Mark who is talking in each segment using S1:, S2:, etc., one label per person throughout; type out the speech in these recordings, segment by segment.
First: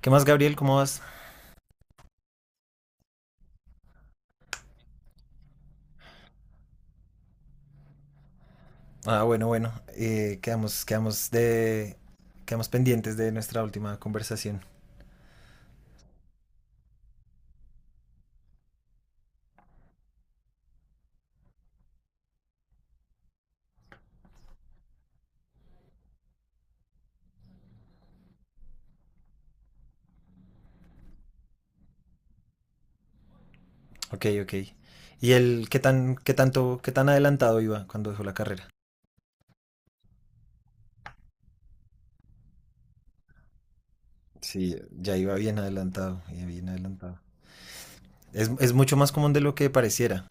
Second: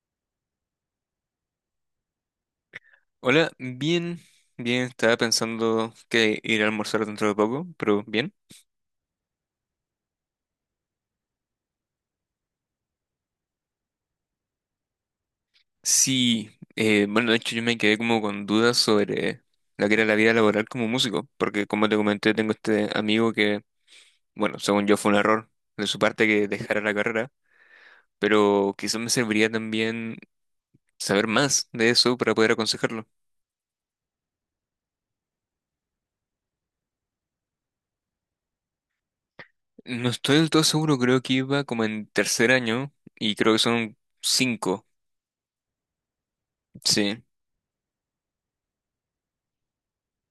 S1: ¿Qué más, Gabriel? ¿Cómo vas?
S2: Hola, bien, bien, estaba pensando que ir a almorzar dentro de poco, pero bien.
S1: Ah, bueno, bueno. Quedamos pendientes de nuestra última conversación.
S2: Sí, bueno, de hecho yo me quedé como con dudas sobre la que era la vida laboral como músico, porque como te comenté, tengo este amigo que, bueno, según yo fue un error de su parte que dejara la carrera, pero quizás me serviría también saber más de eso para poder aconsejarlo.
S1: Ok, ok. ¿Y él qué tan, qué tanto, qué tan adelantado iba cuando dejó la carrera?
S2: No estoy del todo seguro, creo que iba como en tercer año y creo que son
S1: Sí,
S2: cinco,
S1: ya iba bien adelantado, ya bien adelantado.
S2: sí.
S1: Es mucho más común de lo que pareciera,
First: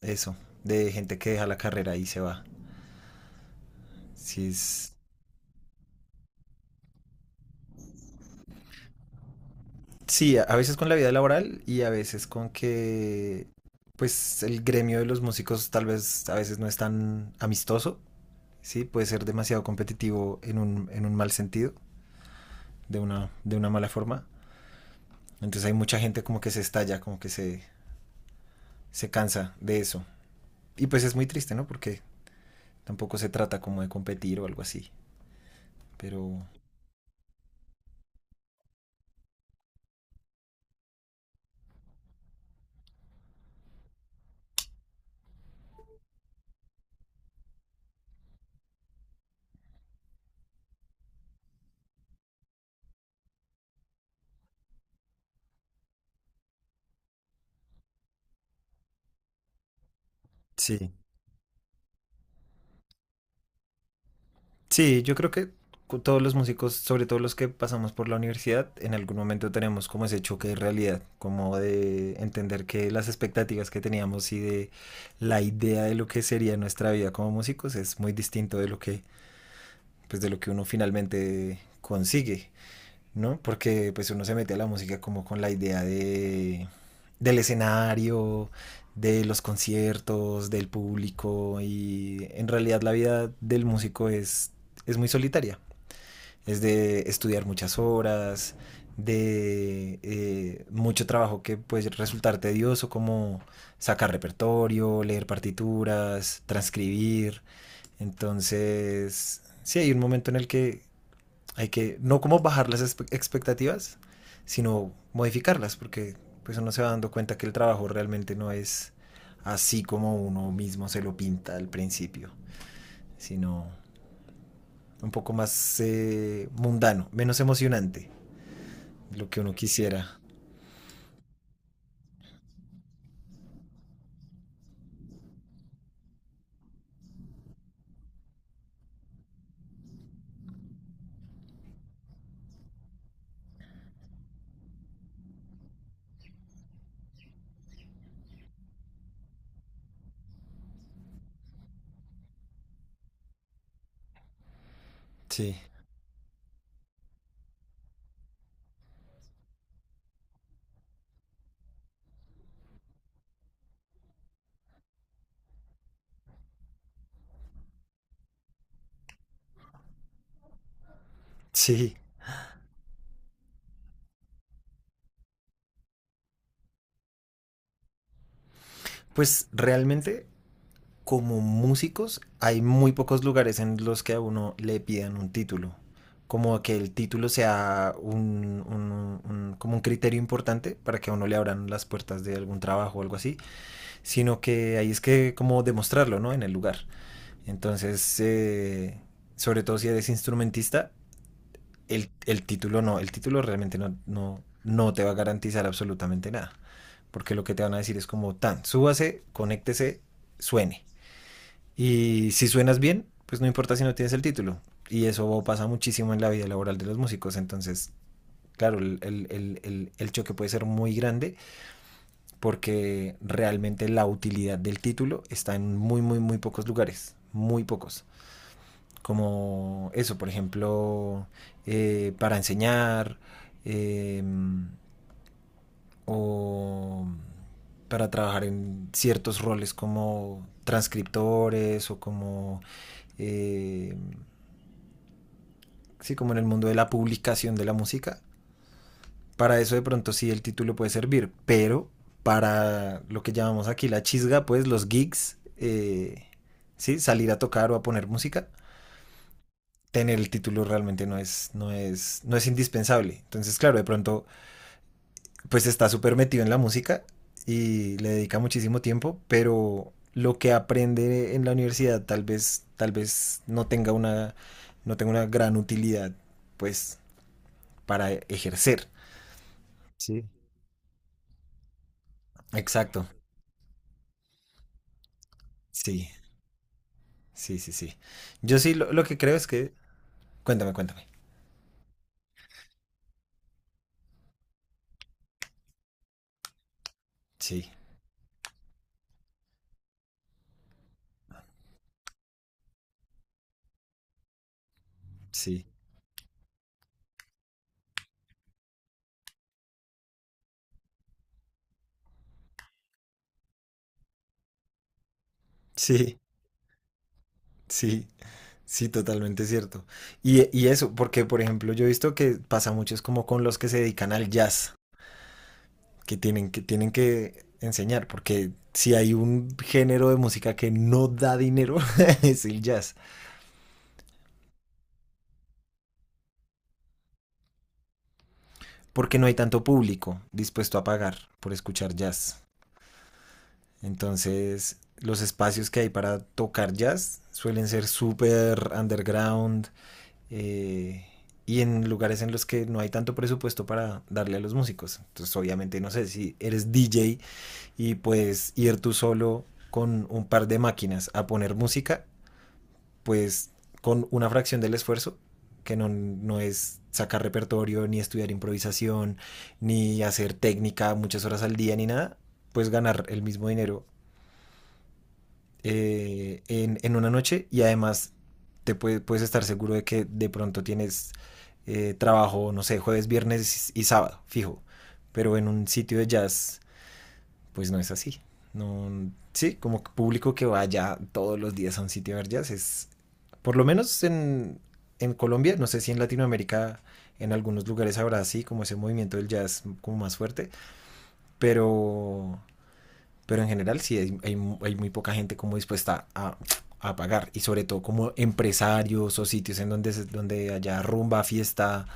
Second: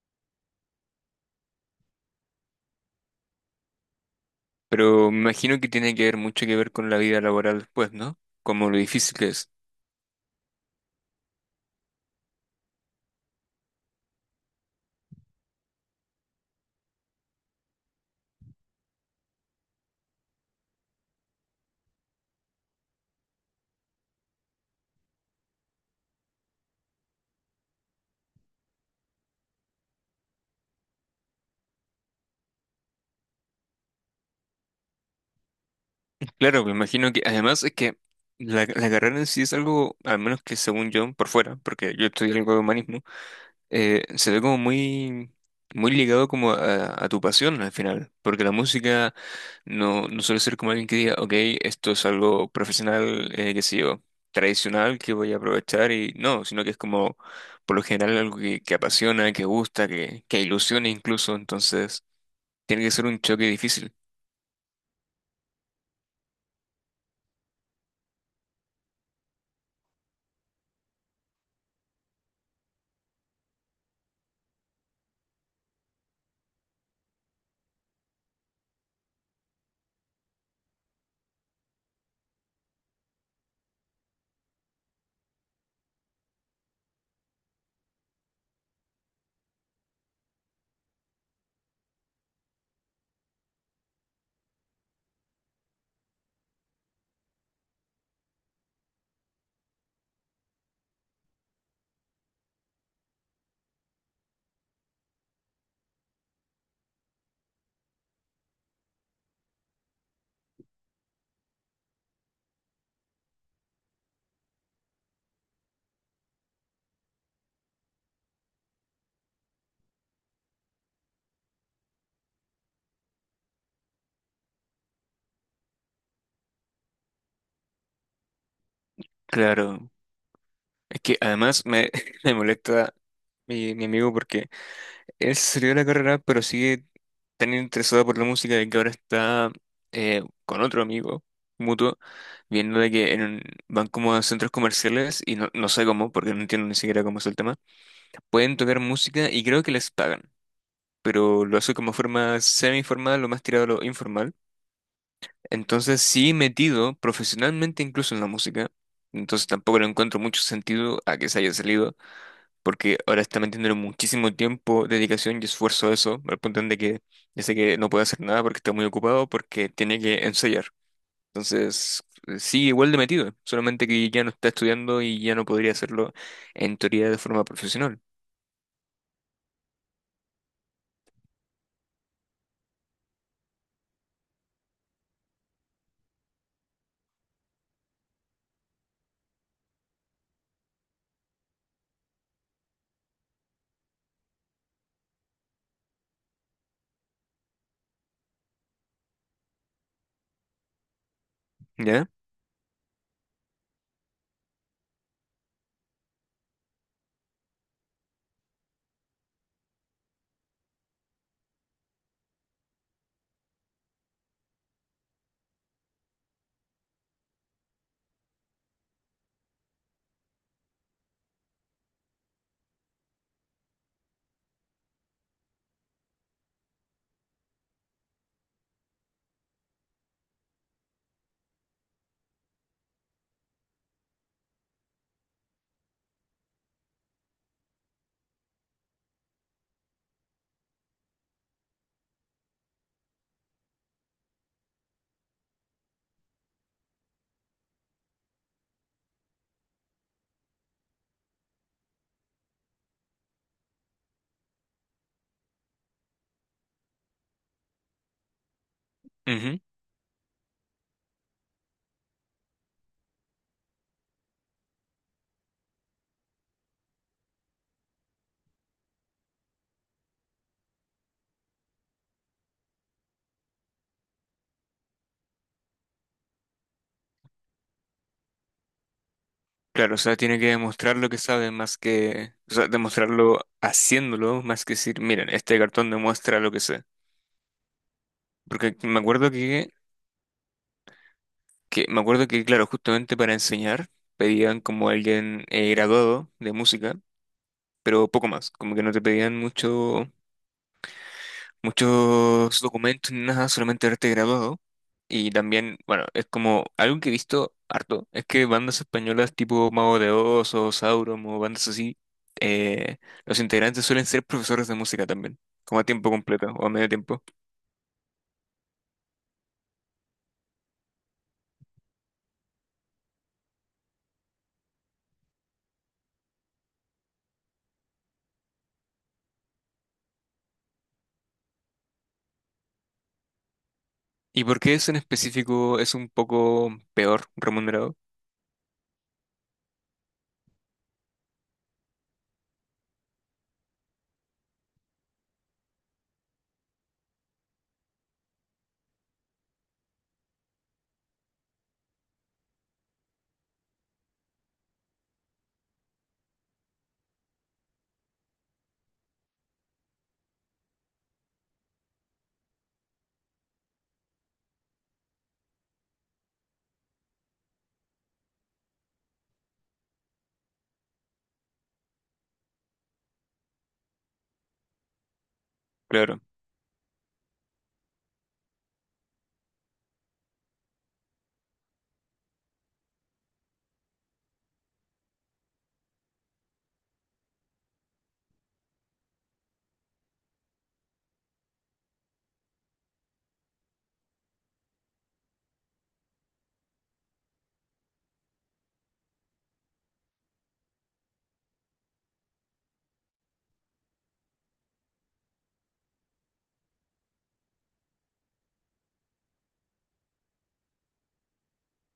S1: eso, de gente que deja la carrera y se va. Sí, es,
S2: Pero me imagino que tiene que ver mucho que ver con la vida laboral después, ¿no? Como lo difícil que es.
S1: sí, a veces con la vida laboral y a veces con que, pues, el gremio de los músicos tal vez a veces no es tan amistoso. Sí, puede ser demasiado competitivo en un mal sentido, de una mala forma. Entonces hay mucha gente como que se estalla, como que se cansa de eso. Y pues es muy triste, ¿no? Porque tampoco se trata como de competir o algo así. Pero
S2: Claro, me imagino que además es que la carrera en sí es algo, al menos que según yo, por fuera, porque yo estudié algo de humanismo. Se ve como muy, muy ligado como a tu pasión al final, porque la música no, no suele ser como alguien que diga, ok, esto es algo profesional, qué sé yo, tradicional que voy a aprovechar y no, sino que es como por lo general algo que apasiona, que gusta, que ilusiona
S1: sí,
S2: incluso, entonces tiene que ser un choque difícil.
S1: sí, yo creo que todos los músicos, sobre todo los que pasamos por la universidad, en algún momento tenemos como ese choque de realidad, como de entender que las expectativas que teníamos y de la idea de lo que sería nuestra vida como músicos es muy distinto de lo que, pues de lo que uno finalmente consigue, ¿no? Porque pues uno se mete a la música como con la idea de del escenario, de los conciertos, del público, y en realidad la vida del músico es muy solitaria, es de estudiar muchas horas, de mucho trabajo que puede resultar tedioso, como sacar repertorio, leer partituras, transcribir. Entonces, sí, hay un momento en el que hay que no como bajar las expectativas, sino modificarlas, porque pues uno se va dando cuenta que el trabajo realmente no es así como uno mismo se lo pinta al principio, sino un poco más mundano, menos emocionante, lo que uno
S2: Claro,
S1: quisiera.
S2: es que me molesta mi amigo porque... Él se salió de la carrera, pero sigue tan interesado por la música de que ahora está con otro amigo mutuo, viendo de que van como a centros comerciales y no, no sé cómo, porque no entiendo ni siquiera cómo es el tema, pueden tocar música y creo que les pagan, pero lo hace como forma semi-formal, lo más tirado a lo informal.
S1: Sí.
S2: Entonces sí metido profesionalmente incluso en la música, entonces tampoco le encuentro mucho sentido a que se haya salido porque ahora está metiéndole muchísimo tiempo, dedicación y esfuerzo a eso, al punto en de que ya sé que no puede hacer nada porque está muy ocupado, porque tiene que ensayar.
S1: Sí,
S2: Entonces, sigue igual de metido, solamente que ya no está estudiando y ya no podría hacerlo en teoría de forma profesional,
S1: pues realmente como músicos hay muy pocos lugares en los que a uno le pidan un título. Como que el título sea como un criterio importante para que a uno le abran las puertas de algún trabajo o algo así, sino que ahí es que como demostrarlo, ¿no? En el lugar. Entonces, sobre todo si eres instrumentista,
S2: ¿ya?
S1: el título no, el título realmente no, no, no te va a garantizar absolutamente nada, porque lo que te van a decir es como tan, súbase, conéctese, suene y si suenas bien, pues no importa si no tienes el título. Y eso pasa muchísimo en la vida laboral de los músicos. Entonces, claro, el choque puede ser muy grande porque realmente la utilidad del título está en muy, muy, muy pocos lugares. Muy pocos. Como eso, por ejemplo, para enseñar, eh, o para trabajar en ciertos roles como transcriptores o como eh, sí, como en el mundo de la publicación de la música. Para eso de pronto sí el título puede servir, pero para lo que llamamos aquí la chisga, pues los gigs, sí, salir a tocar o a poner música,
S2: Ujú.
S1: tener el título realmente no es, no es, no es indispensable. Entonces, claro, de pronto, pues está súper metido en la música y le dedica muchísimo tiempo, pero lo que aprende en la universidad tal vez no tenga una, no tenga una gran utilidad, pues, para ejercer.
S2: Claro, o sea,
S1: Sí.
S2: tiene que demostrar lo que sabe más que, o sea,
S1: Exacto.
S2: demostrarlo haciéndolo más que decir, miren, este cartón
S1: Sí,
S2: demuestra lo que sé.
S1: sí, sí, sí. Yo sí,
S2: Porque me
S1: lo que
S2: acuerdo
S1: creo es que... Cuéntame, cuéntame.
S2: que me acuerdo que, claro, justamente para enseñar pedían como alguien graduado de música,
S1: Sí,
S2: pero poco más, como que no te pedían mucho, muchos documentos ni nada, solamente haberte graduado. Y
S1: sí,
S2: también, bueno, es como algo que he visto harto, es que bandas españolas tipo Mago de Oz o Sauron o bandas así, eh, los integrantes suelen ser profesores de música también, como a tiempo
S1: sí,
S2: completo o a medio tiempo.
S1: sí, sí, totalmente cierto. Y eso, porque por ejemplo yo he visto que pasa mucho es como con los que se dedican al jazz, que tienen que, tienen que enseñar, porque si hay un género de música que no da dinero, es el jazz,
S2: ¿Y por qué eso en específico es un poco peor remunerado?
S1: porque no hay tanto público dispuesto a pagar por escuchar jazz. Entonces, los espacios que hay para tocar jazz suelen ser súper underground, eh, y en lugares en los que no hay tanto presupuesto para darle a los músicos. Entonces, obviamente, no sé si eres DJ y puedes ir tú solo con un par de máquinas a poner música, pues con una fracción del esfuerzo, que no, no es sacar repertorio, ni estudiar improvisación, ni hacer técnica muchas horas al día, ni nada, pues ganar el mismo dinero
S2: Claro.
S1: en una noche. Y además puedes estar seguro de que de pronto tienes trabajo, no sé, jueves, viernes y sábado, fijo. Pero en un sitio de jazz, pues no es así. No, sí, como público que vaya todos los días a un sitio de jazz es, por lo menos en Colombia, no sé si en Latinoamérica, en algunos lugares habrá así, como ese movimiento del jazz como más fuerte, pero, pero en general sí hay muy poca gente como dispuesta a pagar. Y sobre todo como empresarios o sitios en donde, donde haya rumba, fiesta,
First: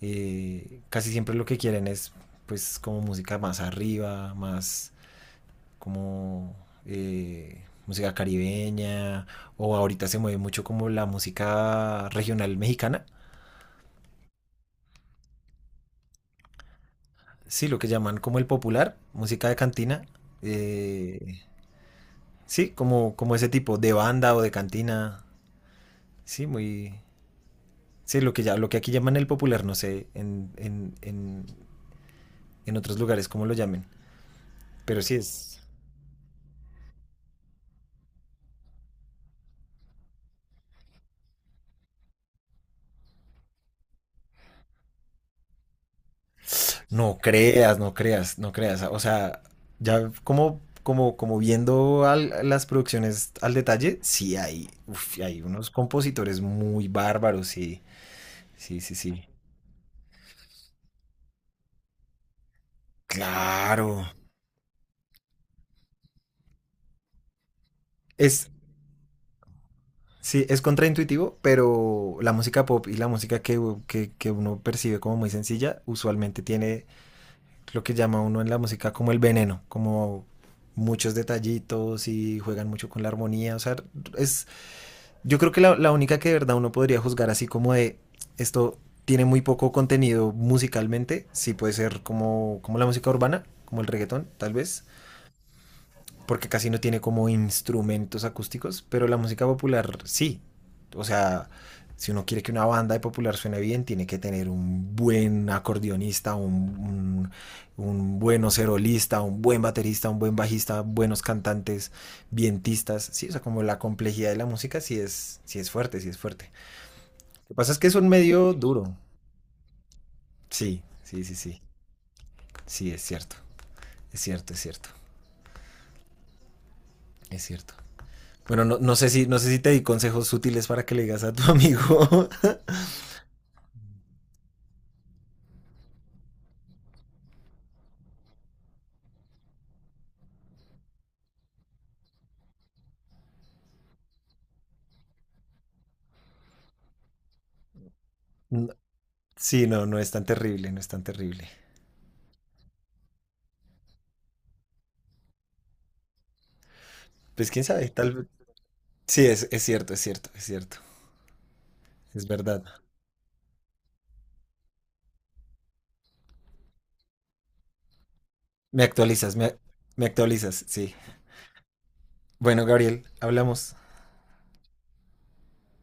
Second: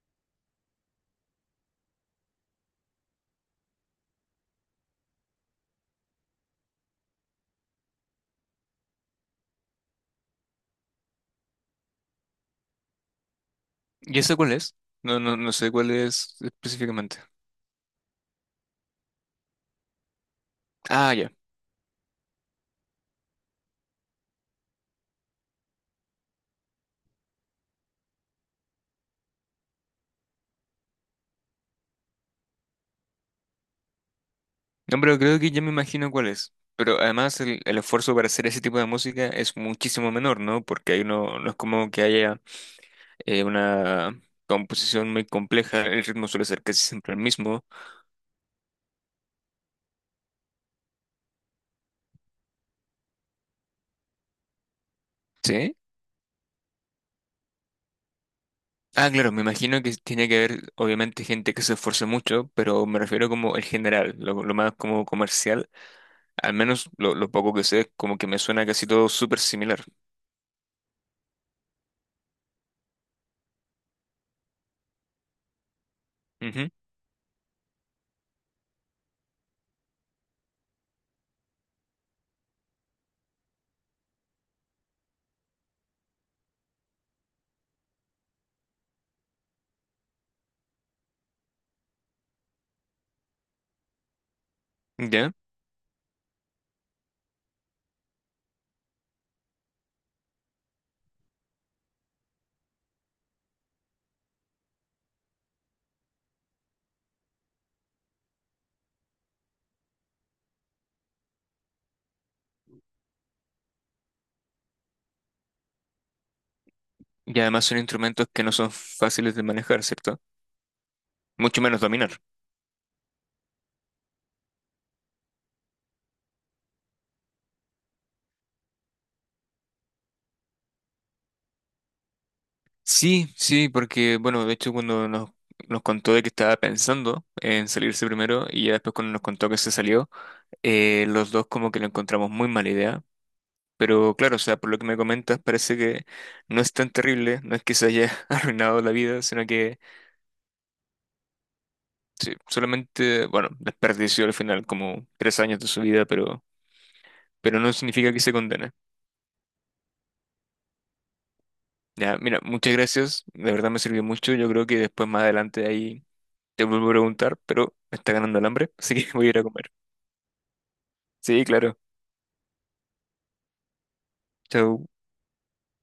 S1: casi siempre lo que quieren es pues como música más arriba, más como música caribeña, o ahorita se mueve mucho como la música regional mexicana,
S2: ¿Y ese cuál es? No, no, no sé cuál es específicamente.
S1: sí, lo que llaman como el popular, música de cantina,
S2: Ah, ya.
S1: eh, sí, como, como ese tipo de banda o de cantina, sí, muy, sí, lo que, ya, lo que aquí llaman el popular, no sé en otros lugares cómo lo llamen,
S2: No,
S1: pero sí
S2: pero creo que
S1: es...
S2: ya me imagino cuál es. Pero además el esfuerzo para hacer ese tipo de música es muchísimo menor, ¿no? Porque ahí no, no es como que haya una composición muy compleja, el ritmo suele ser casi siempre
S1: No
S2: el mismo.
S1: creas, no creas, no creas. O sea, ya como, como, como viendo las producciones al detalle, sí hay, uf, hay unos
S2: ¿Sí?
S1: compositores muy bárbaros, sí, sí, sí,
S2: Ah,
S1: sí.
S2: claro, me imagino que tiene que haber, obviamente, gente que se esfuerce mucho, pero me refiero como el
S1: Claro.
S2: general, lo más como comercial, al menos lo poco que sé, como que me
S1: Es,
S2: suena casi todo súper similar.
S1: sí, es contraintuitivo, pero la música pop y la música que uno percibe como muy sencilla, usualmente
S2: Ujú.
S1: tiene lo que llama uno en la música como el veneno, como muchos detallitos y juegan mucho con la armonía. O sea, es, yo creo que la única que de verdad uno podría juzgar así como de esto tiene muy poco contenido musicalmente, sí puede ser como, como la música urbana, como el reggaetón, tal vez
S2: ¿Ya?
S1: porque casi no tiene como instrumentos acústicos, pero la música popular sí. O sea, si uno quiere que una banda de popular suene bien, tiene que tener un buen acordeonista, un buen oserolista, un buen baterista, un buen bajista, buenos cantantes, vientistas. Sí, o sea, como la complejidad de la música sí es fuerte, sí es fuerte.
S2: Y
S1: Lo que
S2: además
S1: pasa es
S2: son
S1: que es un
S2: instrumentos que
S1: medio
S2: no son
S1: duro.
S2: fáciles de manejar, ¿cierto?
S1: Sí, sí, sí,
S2: Mucho
S1: sí.
S2: menos dominar.
S1: Sí, es cierto. Es cierto, es cierto. Es cierto. Bueno, no, no sé si, no sé si te di consejos útiles para que le digas a tu amigo.
S2: Sí, sí, porque, bueno, de hecho nos contó de que estaba pensando en salirse primero y ya después cuando nos contó que se salió, los dos como que lo encontramos muy mala idea. Pero claro, o sea, por lo que me comentas, parece que no es tan terrible, no es que se haya
S1: No,
S2: arruinado la vida, sino
S1: sí,
S2: que
S1: no, no es tan terrible, no es tan terrible.
S2: sí, solamente, bueno, desperdició al final como 3 años de su vida,
S1: Pues
S2: pero
S1: quién
S2: no
S1: sabe, tal
S2: significa que
S1: vez.
S2: se condene.
S1: Sí, es cierto, es cierto, es cierto.
S2: Ya,
S1: Es
S2: mira,
S1: verdad.
S2: muchas gracias. De verdad me sirvió mucho. Yo creo que después más adelante ahí te vuelvo a preguntar, pero me está ganando el hambre,
S1: Me
S2: así que voy a
S1: actualizas,
S2: ir a
S1: me,
S2: comer.
S1: me actualizas, sí.
S2: Sí, claro.
S1: Bueno, Gabriel, hablamos.
S2: Chau.